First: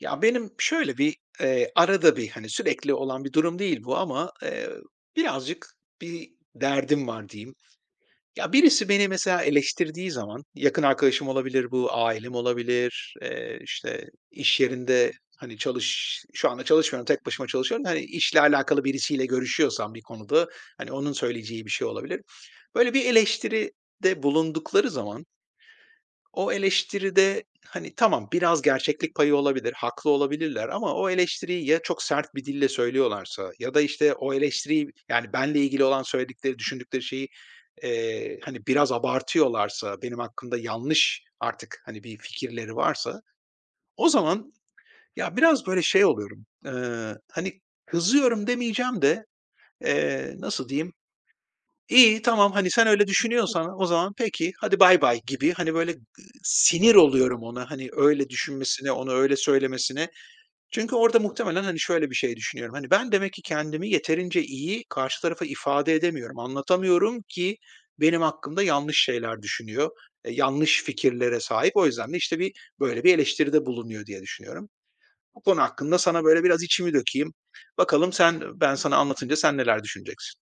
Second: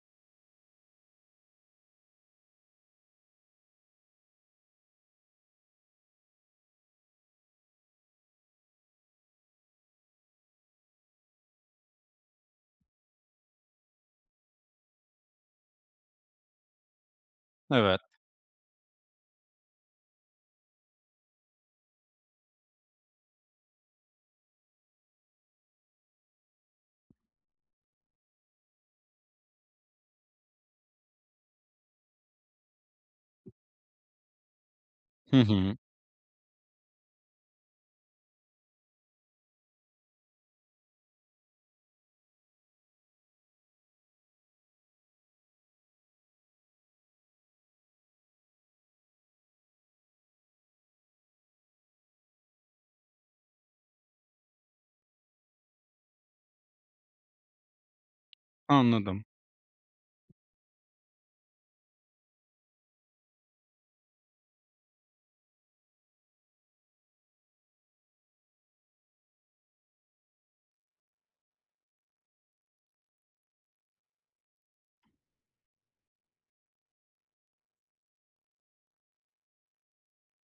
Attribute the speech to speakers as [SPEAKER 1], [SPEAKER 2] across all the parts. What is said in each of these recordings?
[SPEAKER 1] Ya, benim şöyle bir, arada bir, hani, sürekli olan bir durum değil bu ama, birazcık bir derdim var diyeyim. Ya, birisi beni mesela eleştirdiği zaman, yakın arkadaşım olabilir bu, ailem olabilir, işte, iş yerinde, hani, şu anda çalışmıyorum, tek başıma çalışıyorum
[SPEAKER 2] Evet.
[SPEAKER 1] hani, işle alakalı birisiyle görüşüyorsam bir konuda, hani, onun söyleyeceği bir şey olabilir. Böyle bir eleştiride bulundukları zaman, o eleştiride, hani, tamam, biraz gerçeklik payı olabilir, haklı olabilirler ama o eleştiriyi ya çok sert bir dille söylüyorlarsa ya da, işte, o eleştiriyi, yani,
[SPEAKER 2] Hı
[SPEAKER 1] benle
[SPEAKER 2] hı.
[SPEAKER 1] ilgili olan söyledikleri, düşündükleri şeyi, hani, biraz abartıyorlarsa, benim hakkımda yanlış artık, hani, bir fikirleri varsa o zaman ya, biraz, böyle, şey oluyorum, hani, kızıyorum demeyeceğim de, nasıl diyeyim, İyi, tamam, hani, sen öyle düşünüyorsan o zaman peki, hadi bay bay gibi, hani, böyle, sinir oluyorum ona, hani, öyle düşünmesine, onu
[SPEAKER 2] Anladım.
[SPEAKER 1] öyle söylemesine. Çünkü orada muhtemelen, hani, şöyle bir şey düşünüyorum, hani, ben demek ki kendimi yeterince iyi karşı tarafa ifade edemiyorum, anlatamıyorum ki benim hakkımda yanlış şeyler düşünüyor, yanlış fikirlere sahip. O yüzden de, işte, böyle bir eleştiride bulunuyor diye düşünüyorum. Bu konu hakkında sana böyle biraz içimi dökeyim. Bakalım ben sana anlatınca sen neler düşüneceksin?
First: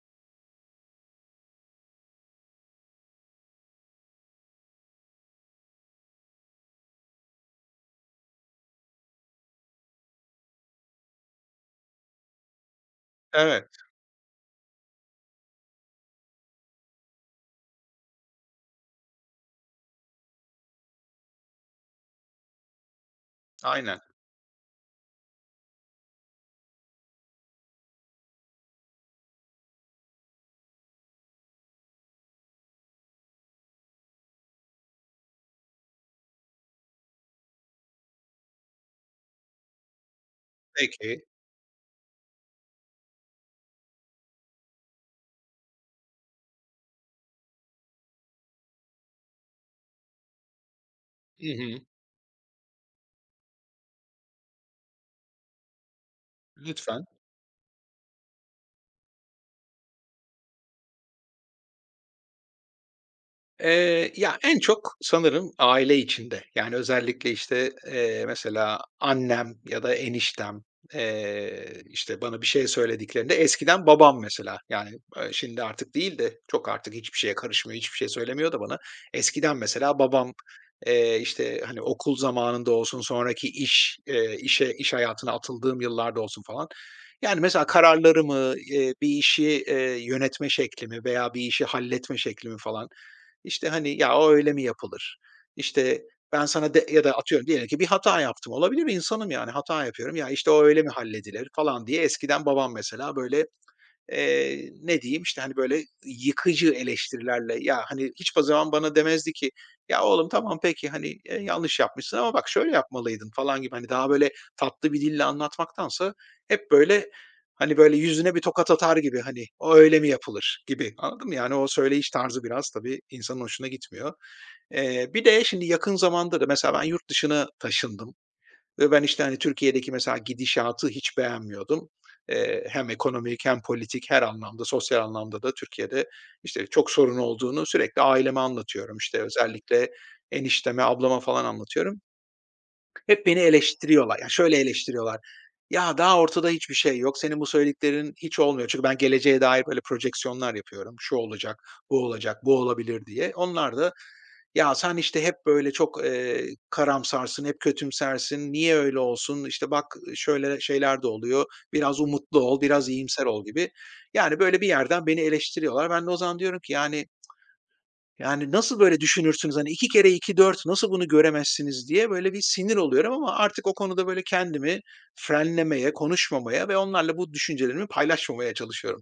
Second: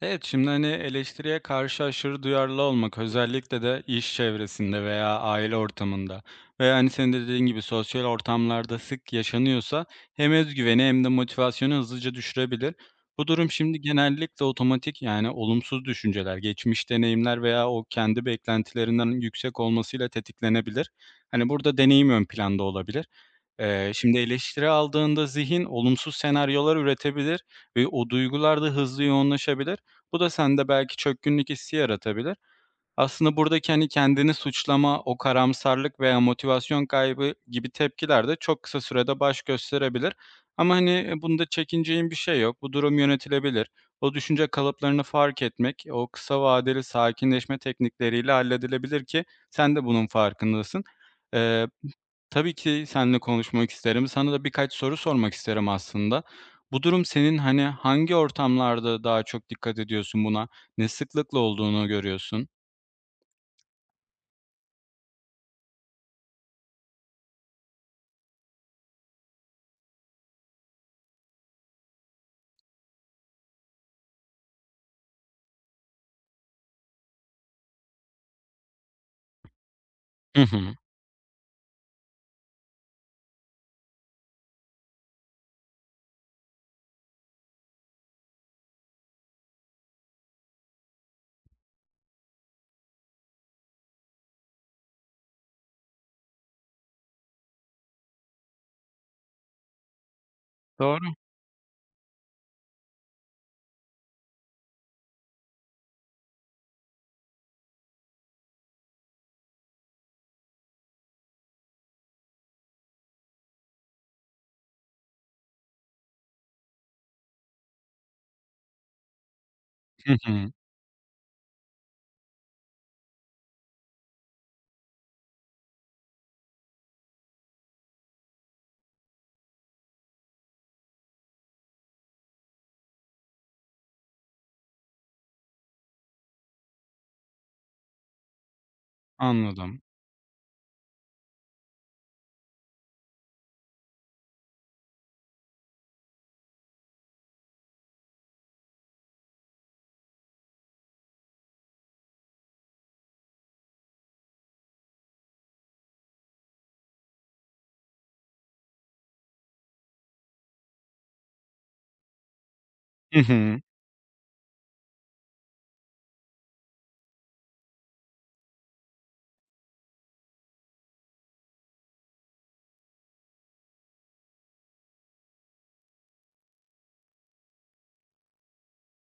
[SPEAKER 2] Evet, şimdi hani eleştiriye karşı aşırı duyarlı olmak özellikle de iş çevresinde veya aile ortamında veya hani senin de dediğin gibi sosyal ortamlarda sık yaşanıyorsa hem özgüveni hem de motivasyonu hızlıca düşürebilir. Bu durum
[SPEAKER 1] Evet,
[SPEAKER 2] şimdi genellikle otomatik yani olumsuz düşünceler, geçmiş deneyimler veya o kendi beklentilerinden yüksek olmasıyla tetiklenebilir. Hani burada deneyim ön planda olabilir. Eee,
[SPEAKER 1] aynen.
[SPEAKER 2] şimdi eleştiri aldığında zihin olumsuz senaryolar üretebilir ve o duygular da hızlı yoğunlaşabilir. Bu da sende belki çökkünlük hissi yaratabilir. Aslında buradaki hani kendini suçlama, o karamsarlık veya motivasyon kaybı gibi tepkiler de çok kısa sürede baş gösterebilir. Ama hani
[SPEAKER 1] Peki.
[SPEAKER 2] bunda çekineceğin bir şey yok. Bu durum yönetilebilir. O düşünce kalıplarını fark etmek, o kısa vadeli sakinleşme teknikleriyle halledilebilir ki sen de bunun farkındasın.
[SPEAKER 1] Hı
[SPEAKER 2] Eee,
[SPEAKER 1] hı.
[SPEAKER 2] Tabii ki seninle konuşmak isterim. Sana da birkaç soru sormak isterim aslında. Bu durum
[SPEAKER 1] Lütfen.
[SPEAKER 2] senin, hani, hangi ortamlarda daha çok dikkat ediyorsun buna? Ne sıklıkla olduğunu görüyorsun?
[SPEAKER 1] Ya, en çok sanırım aile içinde. Yani, özellikle, işte, mesela annem ya da eniştem, işte, bana bir şey söylediklerinde eskiden babam mesela, yani, şimdi artık değil de çok artık hiçbir şeye karışmıyor, hiçbir şey söylemiyor da bana. Eskiden mesela babam,
[SPEAKER 2] Hı hı.
[SPEAKER 1] işte, hani, okul zamanında olsun, sonraki iş hayatına atıldığım yıllarda olsun falan, yani, mesela kararlarımı, bir işi, yönetme şeklimi veya bir işi halletme şeklimi falan, işte, hani, "Ya, o öyle mi yapılır?" İşte, ben sana de ya da atıyorum diyelim ki bir hata yaptım. Olabilir, insanım yani, hata yapıyorum. "Ya, işte, o öyle mi
[SPEAKER 2] Doğru.
[SPEAKER 1] halledilir?" falan diye eskiden babam mesela böyle. Ne diyeyim, işte, hani, böyle yıkıcı eleştirilerle, ya, hani, hiç o zaman bana demezdi ki, "Ya, oğlum tamam peki, hani, yanlış yapmışsın ama bak şöyle yapmalıydın." falan gibi, hani, daha böyle tatlı bir dille anlatmaktansa hep böyle, hani, böyle yüzüne bir tokat atar gibi, hani, "O öyle mi
[SPEAKER 2] Hı hı.
[SPEAKER 1] yapılır?" gibi, anladın mı? Yani o söyleyiş tarzı biraz tabii insanın hoşuna gitmiyor. Bir de şimdi yakın zamanda da mesela ben yurt dışına taşındım. Ve ben, işte, hani, Türkiye'deki mesela gidişatı hiç beğenmiyordum. Hem ekonomik hem politik her anlamda, sosyal anlamda da Türkiye'de, işte, çok sorun olduğunu sürekli aileme anlatıyorum. İşte,
[SPEAKER 2] Anladım.
[SPEAKER 1] özellikle enişteme, ablama falan anlatıyorum. Hep beni eleştiriyorlar. Ya, şöyle eleştiriyorlar: "Ya, daha ortada hiçbir şey yok. Senin bu söylediklerin hiç olmuyor." Çünkü ben geleceğe dair böyle projeksiyonlar yapıyorum. Şu olacak, bu olacak, bu olabilir diye. Onlar da ya, sen, işte, hep böyle çok, karamsarsın, hep kötümsersin, niye öyle olsun, İşte bak şöyle şeyler de oluyor, biraz umutlu ol, biraz
[SPEAKER 2] Hı
[SPEAKER 1] iyimser ol
[SPEAKER 2] hı.
[SPEAKER 1] gibi. Yani, böyle bir yerden beni eleştiriyorlar. Ben de o zaman diyorum ki, yani, nasıl böyle düşünürsünüz, hani, 2 kere 2 4 nasıl bunu göremezsiniz diye böyle bir sinir oluyorum ama artık o konuda böyle kendimi frenlemeye, konuşmamaya ve onlarla bu düşüncelerimi paylaşmamaya çalışıyorum.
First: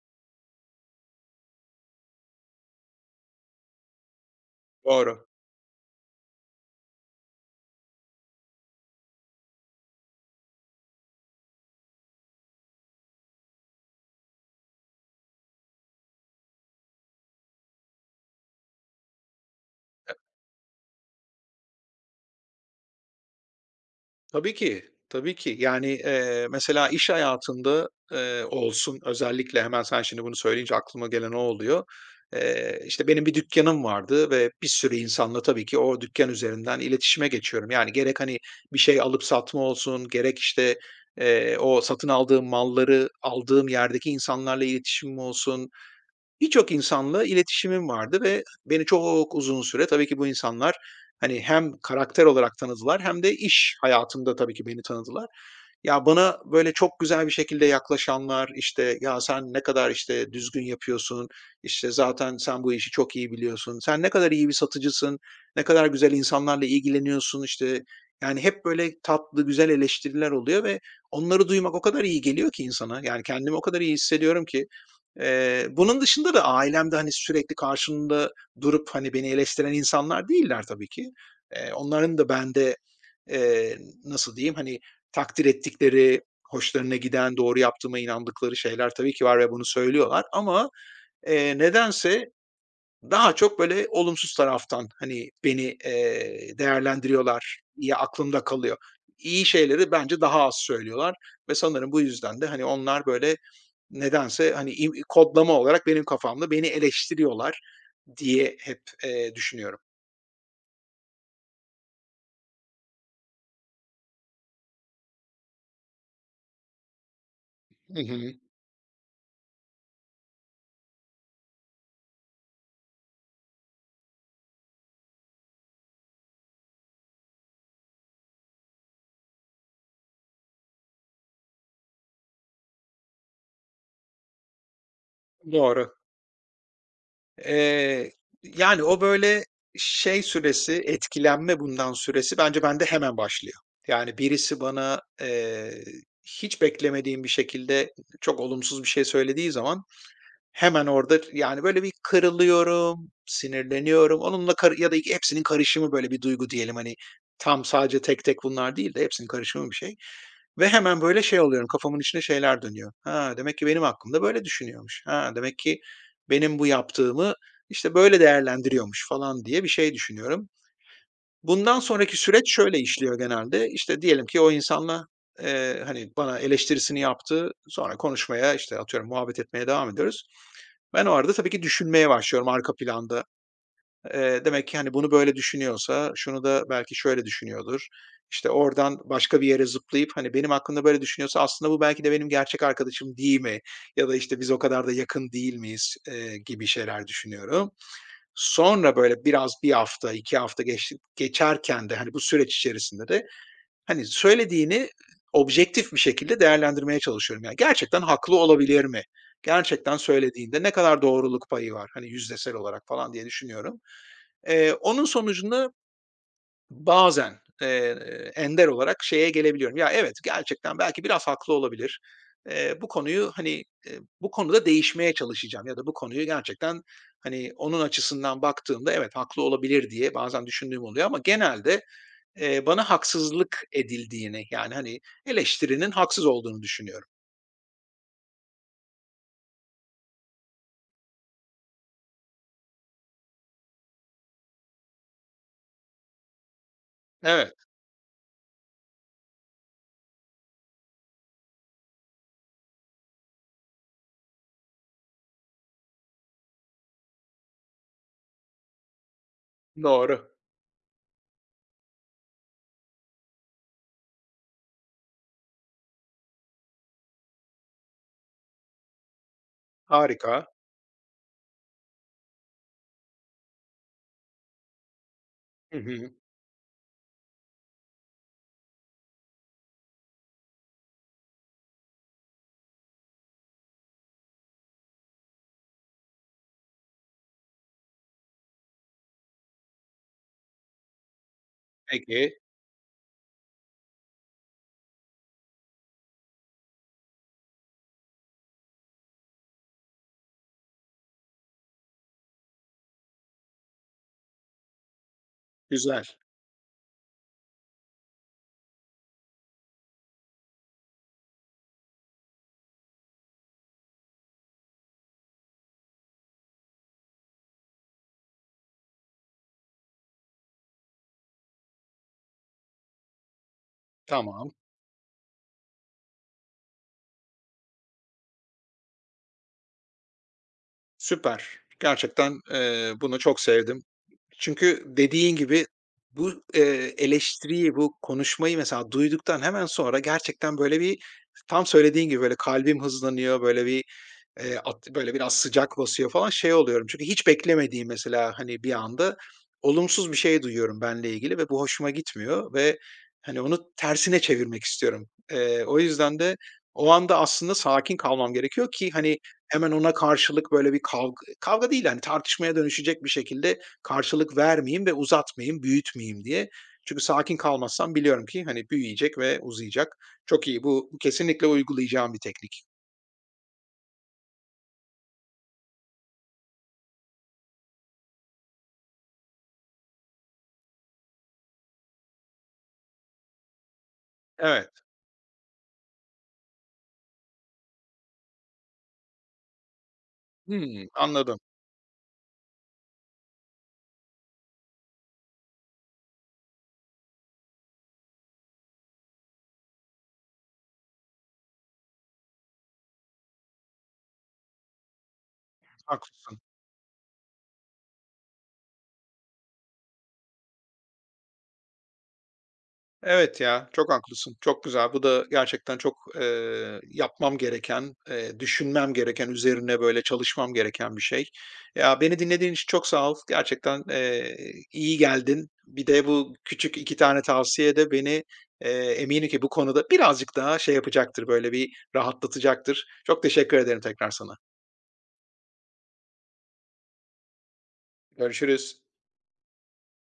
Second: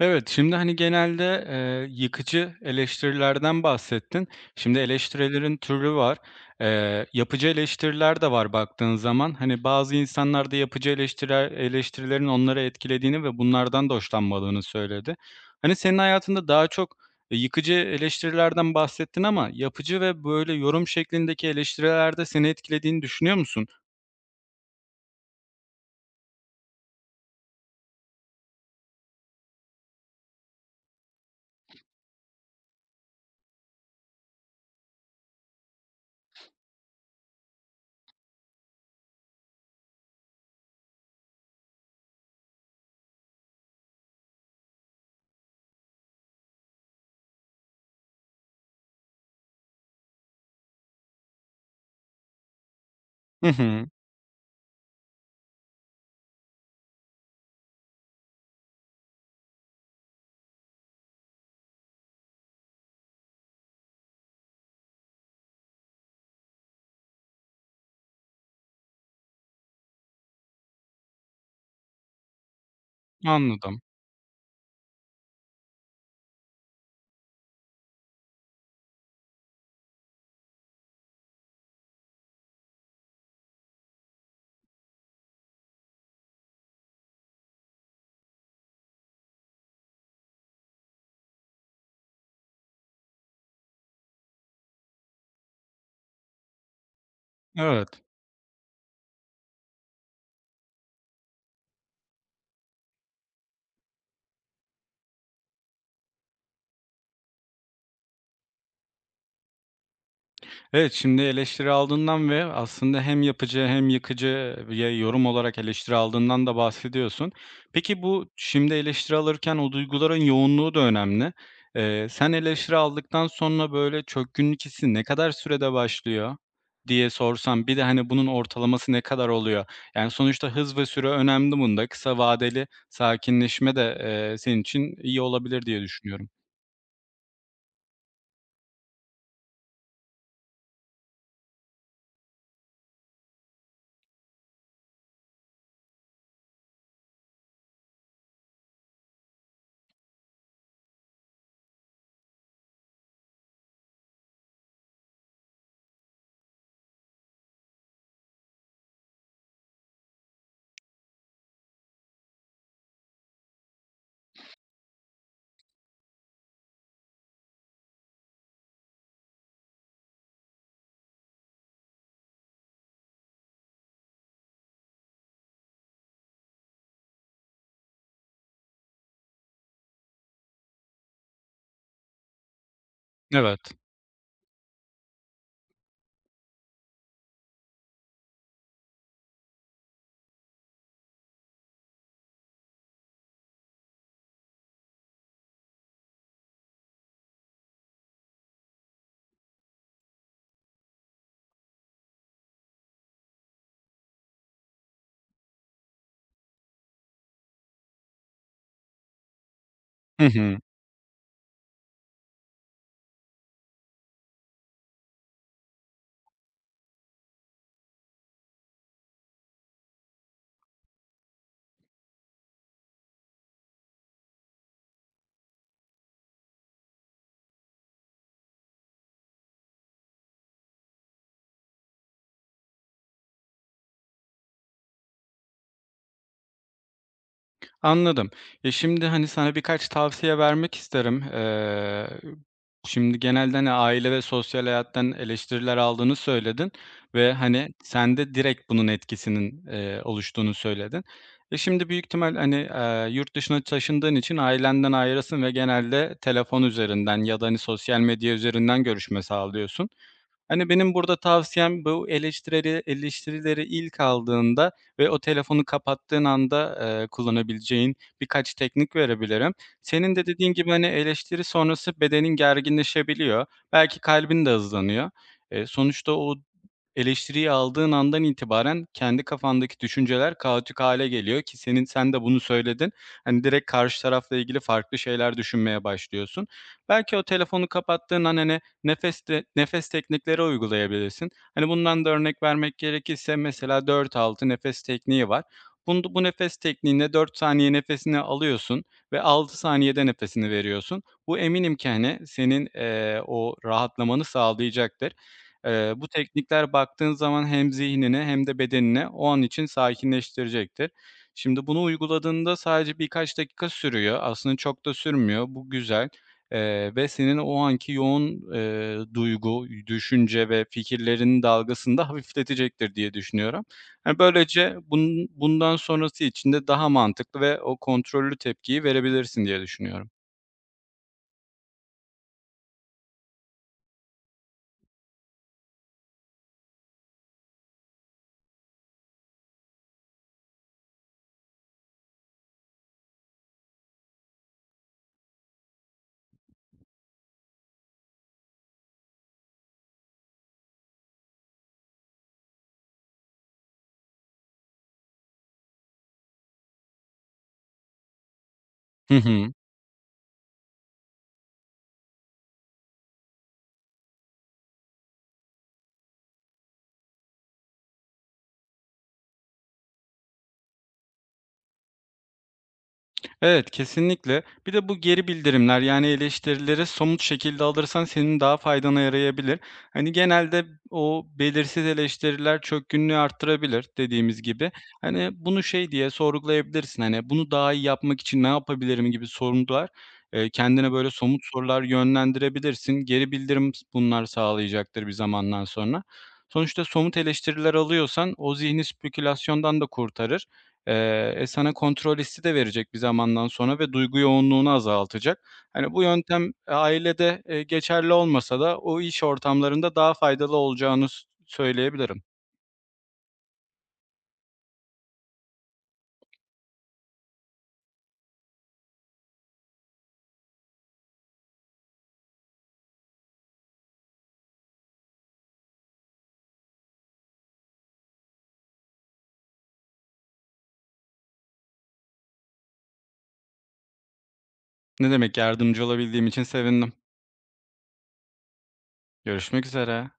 [SPEAKER 2] Evet, şimdi, hani, genelde, yıkıcı eleştirilerden bahsettin. Şimdi
[SPEAKER 1] Doğru.
[SPEAKER 2] eleştirilerin türü var. Yapıcı eleştiriler de var baktığın zaman. Hani, bazı insanlar da yapıcı eleştirilerin onları etkilediğini ve bunlardan da hoşlanmadığını söyledi. Hani, senin hayatında daha çok, yıkıcı eleştirilerden bahsettin ama yapıcı ve, böyle, yorum şeklindeki eleştirilerde seni etkilediğini düşünüyor musun?
[SPEAKER 1] Tabii ki, tabii ki. Yani, mesela iş hayatında, olsun özellikle hemen sen şimdi bunu söyleyince aklıma gelen o oluyor. İşte, benim bir dükkanım vardı ve bir sürü insanla tabii ki o dükkan üzerinden iletişime geçiyorum. Yani gerek, hani, bir şey alıp satma olsun, gerek, işte, o satın aldığım malları aldığım yerdeki insanlarla iletişimim olsun. Birçok insanla iletişimim vardı ve beni çok uzun süre tabii ki bu insanlar, hani, hem karakter olarak tanıdılar hem de
[SPEAKER 2] Hı
[SPEAKER 1] iş
[SPEAKER 2] hı,
[SPEAKER 1] hayatımda tabii ki beni tanıdılar. Ya, bana böyle çok güzel bir şekilde yaklaşanlar, işte, "Ya, sen ne kadar, işte, düzgün yapıyorsun, işte, zaten sen bu işi çok iyi biliyorsun, sen ne kadar iyi bir satıcısın, ne kadar güzel insanlarla ilgileniyorsun." işte, yani, hep böyle tatlı, güzel eleştiriler oluyor ve onları duymak o kadar iyi geliyor ki insana. Yani, kendimi o
[SPEAKER 2] anladım.
[SPEAKER 1] kadar iyi hissediyorum ki. Bunun dışında da ailemde, hani, sürekli karşımda durup, hani, beni eleştiren insanlar değiller tabii ki. Onların da bende, eee, nasıl diyeyim, hani, takdir ettikleri, hoşlarına giden, doğru yaptığıma inandıkları şeyler tabii ki var ve bunu söylüyorlar ama, nedense daha çok böyle olumsuz taraftan, hani, beni, değerlendiriyorlar
[SPEAKER 2] Evet.
[SPEAKER 1] diye aklımda kalıyor. İyi şeyleri bence daha az söylüyorlar ve sanırım bu yüzden de, hani, onlar böyle nedense, hani, im kodlama olarak benim kafamda beni eleştiriyorlar diye hep, düşünüyorum.
[SPEAKER 2] Evet, şimdi eleştiri aldığından ve aslında hem yapıcı hem yıkıcı ya yorum olarak eleştiri aldığından da bahsediyorsun.
[SPEAKER 1] Hı
[SPEAKER 2] Peki bu
[SPEAKER 1] hı.
[SPEAKER 2] şimdi eleştiri alırken o duyguların yoğunluğu da önemli. Sen eleştiri aldıktan sonra böyle çökkünlük hissi ne kadar sürede başlıyor diye sorsam bir de hani bunun ortalaması ne kadar oluyor? Yani sonuçta hız ve süre önemli bunda. Kısa vadeli sakinleşme de, senin için iyi olabilir diye
[SPEAKER 1] Doğru.
[SPEAKER 2] düşünüyorum.
[SPEAKER 1] Eee, yani o böyle şey süresi, etkilenme bundan süresi bence bende hemen başlıyor. Yani birisi bana hiç beklemediğim bir şekilde çok olumsuz bir şey söylediği zaman hemen orada yani böyle bir kırılıyorum, sinirleniyorum. Ya da hepsinin karışımı böyle bir duygu diyelim hani tam sadece tek tek bunlar değil de hepsinin karışımı bir şey. Ve hemen böyle şey oluyorum, kafamın içinde şeyler dönüyor. Ha, demek ki benim hakkımda böyle düşünüyormuş. Ha, demek ki benim bu yaptığımı, işte, böyle değerlendiriyormuş falan diye bir şey düşünüyorum. Bundan sonraki süreç şöyle işliyor genelde. İşte, diyelim ki o insanla, hani, bana eleştirisini yaptı. Sonra konuşmaya, işte, atıyorum muhabbet etmeye devam ediyoruz. Ben o arada tabii ki düşünmeye başlıyorum arka planda.
[SPEAKER 2] Evet.
[SPEAKER 1] Demek ki, hani, bunu böyle düşünüyorsa şunu da belki şöyle düşünüyordur. İşte, oradan başka bir yere zıplayıp, hani, benim hakkımda böyle düşünüyorsa aslında bu belki de benim gerçek arkadaşım değil mi? Ya da, işte, biz o kadar da yakın değil miyiz, gibi şeyler düşünüyorum. Sonra, böyle, biraz bir hafta, 2 hafta geçti geçerken de, hani, bu süreç içerisinde de, hani, söylediğini objektif bir şekilde değerlendirmeye çalışıyorum. Yani, gerçekten haklı olabilir mi? Gerçekten
[SPEAKER 2] Hı hı.
[SPEAKER 1] söylediğinde ne kadar doğruluk payı var, hani, yüzdesel olarak falan diye düşünüyorum. Onun sonucunda bazen, ender olarak şeye gelebiliyorum. Ya, evet, gerçekten belki biraz haklı olabilir. Bu konuyu, hani, bu konuda değişmeye çalışacağım ya da bu konuyu gerçekten, hani, onun açısından baktığımda evet haklı olabilir diye bazen düşündüğüm oluyor ama genelde, bana haksızlık edildiğini, yani, hani, eleştirinin haksız olduğunu düşünüyorum.
[SPEAKER 2] Anladım. Ya, şimdi, hani, sana birkaç tavsiye vermek isterim. Şimdi genelde, hani, aile ve sosyal hayattan eleştiriler aldığını söyledin ve,
[SPEAKER 1] Evet,
[SPEAKER 2] hani, sen de direkt bunun etkisinin, oluştuğunu söyledin. E, şimdi büyük ihtimal, hani, yurt dışına taşındığın için ailenden ayrısın ve genelde telefon üzerinden ya da, hani, sosyal medya üzerinden görüşme sağlıyorsun.
[SPEAKER 1] doğru.
[SPEAKER 2] Hani, benim burada tavsiyem bu eleştirileri ilk aldığında ve o telefonu kapattığın anda, kullanabileceğin birkaç teknik verebilirim. Senin de
[SPEAKER 1] Harika.
[SPEAKER 2] dediğin gibi, hani, eleştiri sonrası bedenin gerginleşebiliyor. Belki kalbin de hızlanıyor. Eee,
[SPEAKER 1] Hı hı.
[SPEAKER 2] sonuçta o eleştiriyi aldığın andan itibaren kendi kafandaki düşünceler kaotik hale geliyor ki sen de bunu söyledin. Hani, direkt karşı tarafla ilgili farklı şeyler düşünmeye başlıyorsun. Belki o telefonu kapattığın an, hani, nefes teknikleri uygulayabilirsin. Hani, bundan da
[SPEAKER 1] Peki,
[SPEAKER 2] örnek vermek gerekirse mesela 4-6 nefes tekniği var. Bu nefes tekniğinde 4 saniye nefesini alıyorsun ve 6 saniyede nefesini veriyorsun. Bu eminim ki, hani, senin, o rahatlamanı sağlayacaktır. Eee,
[SPEAKER 1] güzel.
[SPEAKER 2] bu teknikler baktığın zaman hem zihnini hem de bedenini o an için sakinleştirecektir. Şimdi bunu uyguladığında sadece birkaç dakika sürüyor. Aslında çok da sürmüyor. Bu güzel. Ve senin o anki yoğun, duygu, düşünce ve fikirlerinin dalgasını da hafifletecektir diye düşünüyorum. Hani,
[SPEAKER 1] Tamam.
[SPEAKER 2] böylece bunun bundan sonrası için de daha mantıklı ve o kontrollü tepkiyi verebilirsin diye düşünüyorum.
[SPEAKER 1] Süper. Gerçekten, bunu çok sevdim. Çünkü dediğin gibi bu, eleştiriyi, bu konuşmayı mesela duyduktan hemen sonra gerçekten böyle bir tam söylediğin gibi böyle kalbim hızlanıyor, böyle bir, at böyle biraz sıcak basıyor falan, şey oluyorum çünkü hiç beklemediğim mesela, hani, bir anda olumsuz bir şey duyuyorum benle ilgili ve bu hoşuma gitmiyor ve, hani, onu tersine çevirmek istiyorum. O yüzden de o anda aslında sakin kalmam gerekiyor ki,
[SPEAKER 2] Hı
[SPEAKER 1] hani,
[SPEAKER 2] hı.
[SPEAKER 1] hemen ona karşılık böyle bir kavga, kavga değil, hani, tartışmaya dönüşecek bir şekilde karşılık vermeyeyim ve uzatmayayım, büyütmeyeyim diye. Çünkü sakin kalmazsam biliyorum ki, hani, büyüyecek ve uzayacak. Çok iyi, bu kesinlikle uygulayacağım bir teknik.
[SPEAKER 2] Evet, kesinlikle. Bir de bu geri bildirimler, yani eleştirileri somut şekilde alırsan senin daha faydana yarayabilir. Hani, genelde o belirsiz eleştiriler çökkünlüğü arttırabilir dediğimiz gibi.
[SPEAKER 1] Evet.
[SPEAKER 2] Hani, bunu şey diye sorgulayabilirsin, hani, "Bunu daha iyi yapmak için ne yapabilirim?" gibi sorular,
[SPEAKER 1] Hımm,
[SPEAKER 2] kendine böyle
[SPEAKER 1] anladım,
[SPEAKER 2] somut sorular yönlendirebilirsin. Geri bildirim bunlar sağlayacaktır bir zamandan sonra. Sonuçta somut eleştiriler alıyorsan o zihni spekülasyondan da kurtarır. Sana kontrol hissi de verecek bir zamandan sonra ve duygu yoğunluğunu azaltacak. Hani, bu
[SPEAKER 1] haklısın.
[SPEAKER 2] yöntem ailede, geçerli olmasa da o iş ortamlarında daha faydalı olacağını söyleyebilirim.
[SPEAKER 1] Evet ya, çok haklısın. Çok güzel. Bu da gerçekten çok, yapmam gereken, düşünmem gereken, üzerine böyle çalışmam gereken bir şey. Ya, beni dinlediğin için çok sağ ol. Gerçekten, iyi geldin. Bir de bu küçük 2 tane tavsiye de beni, eee, eminim ki bu konuda birazcık daha şey yapacaktır, böyle bir rahatlatacaktır. Çok teşekkür ederim tekrar sana.
[SPEAKER 2] Ne demek, yardımcı olabildiğim için sevindim.
[SPEAKER 1] Görüşürüz.
[SPEAKER 2] Görüşmek üzere.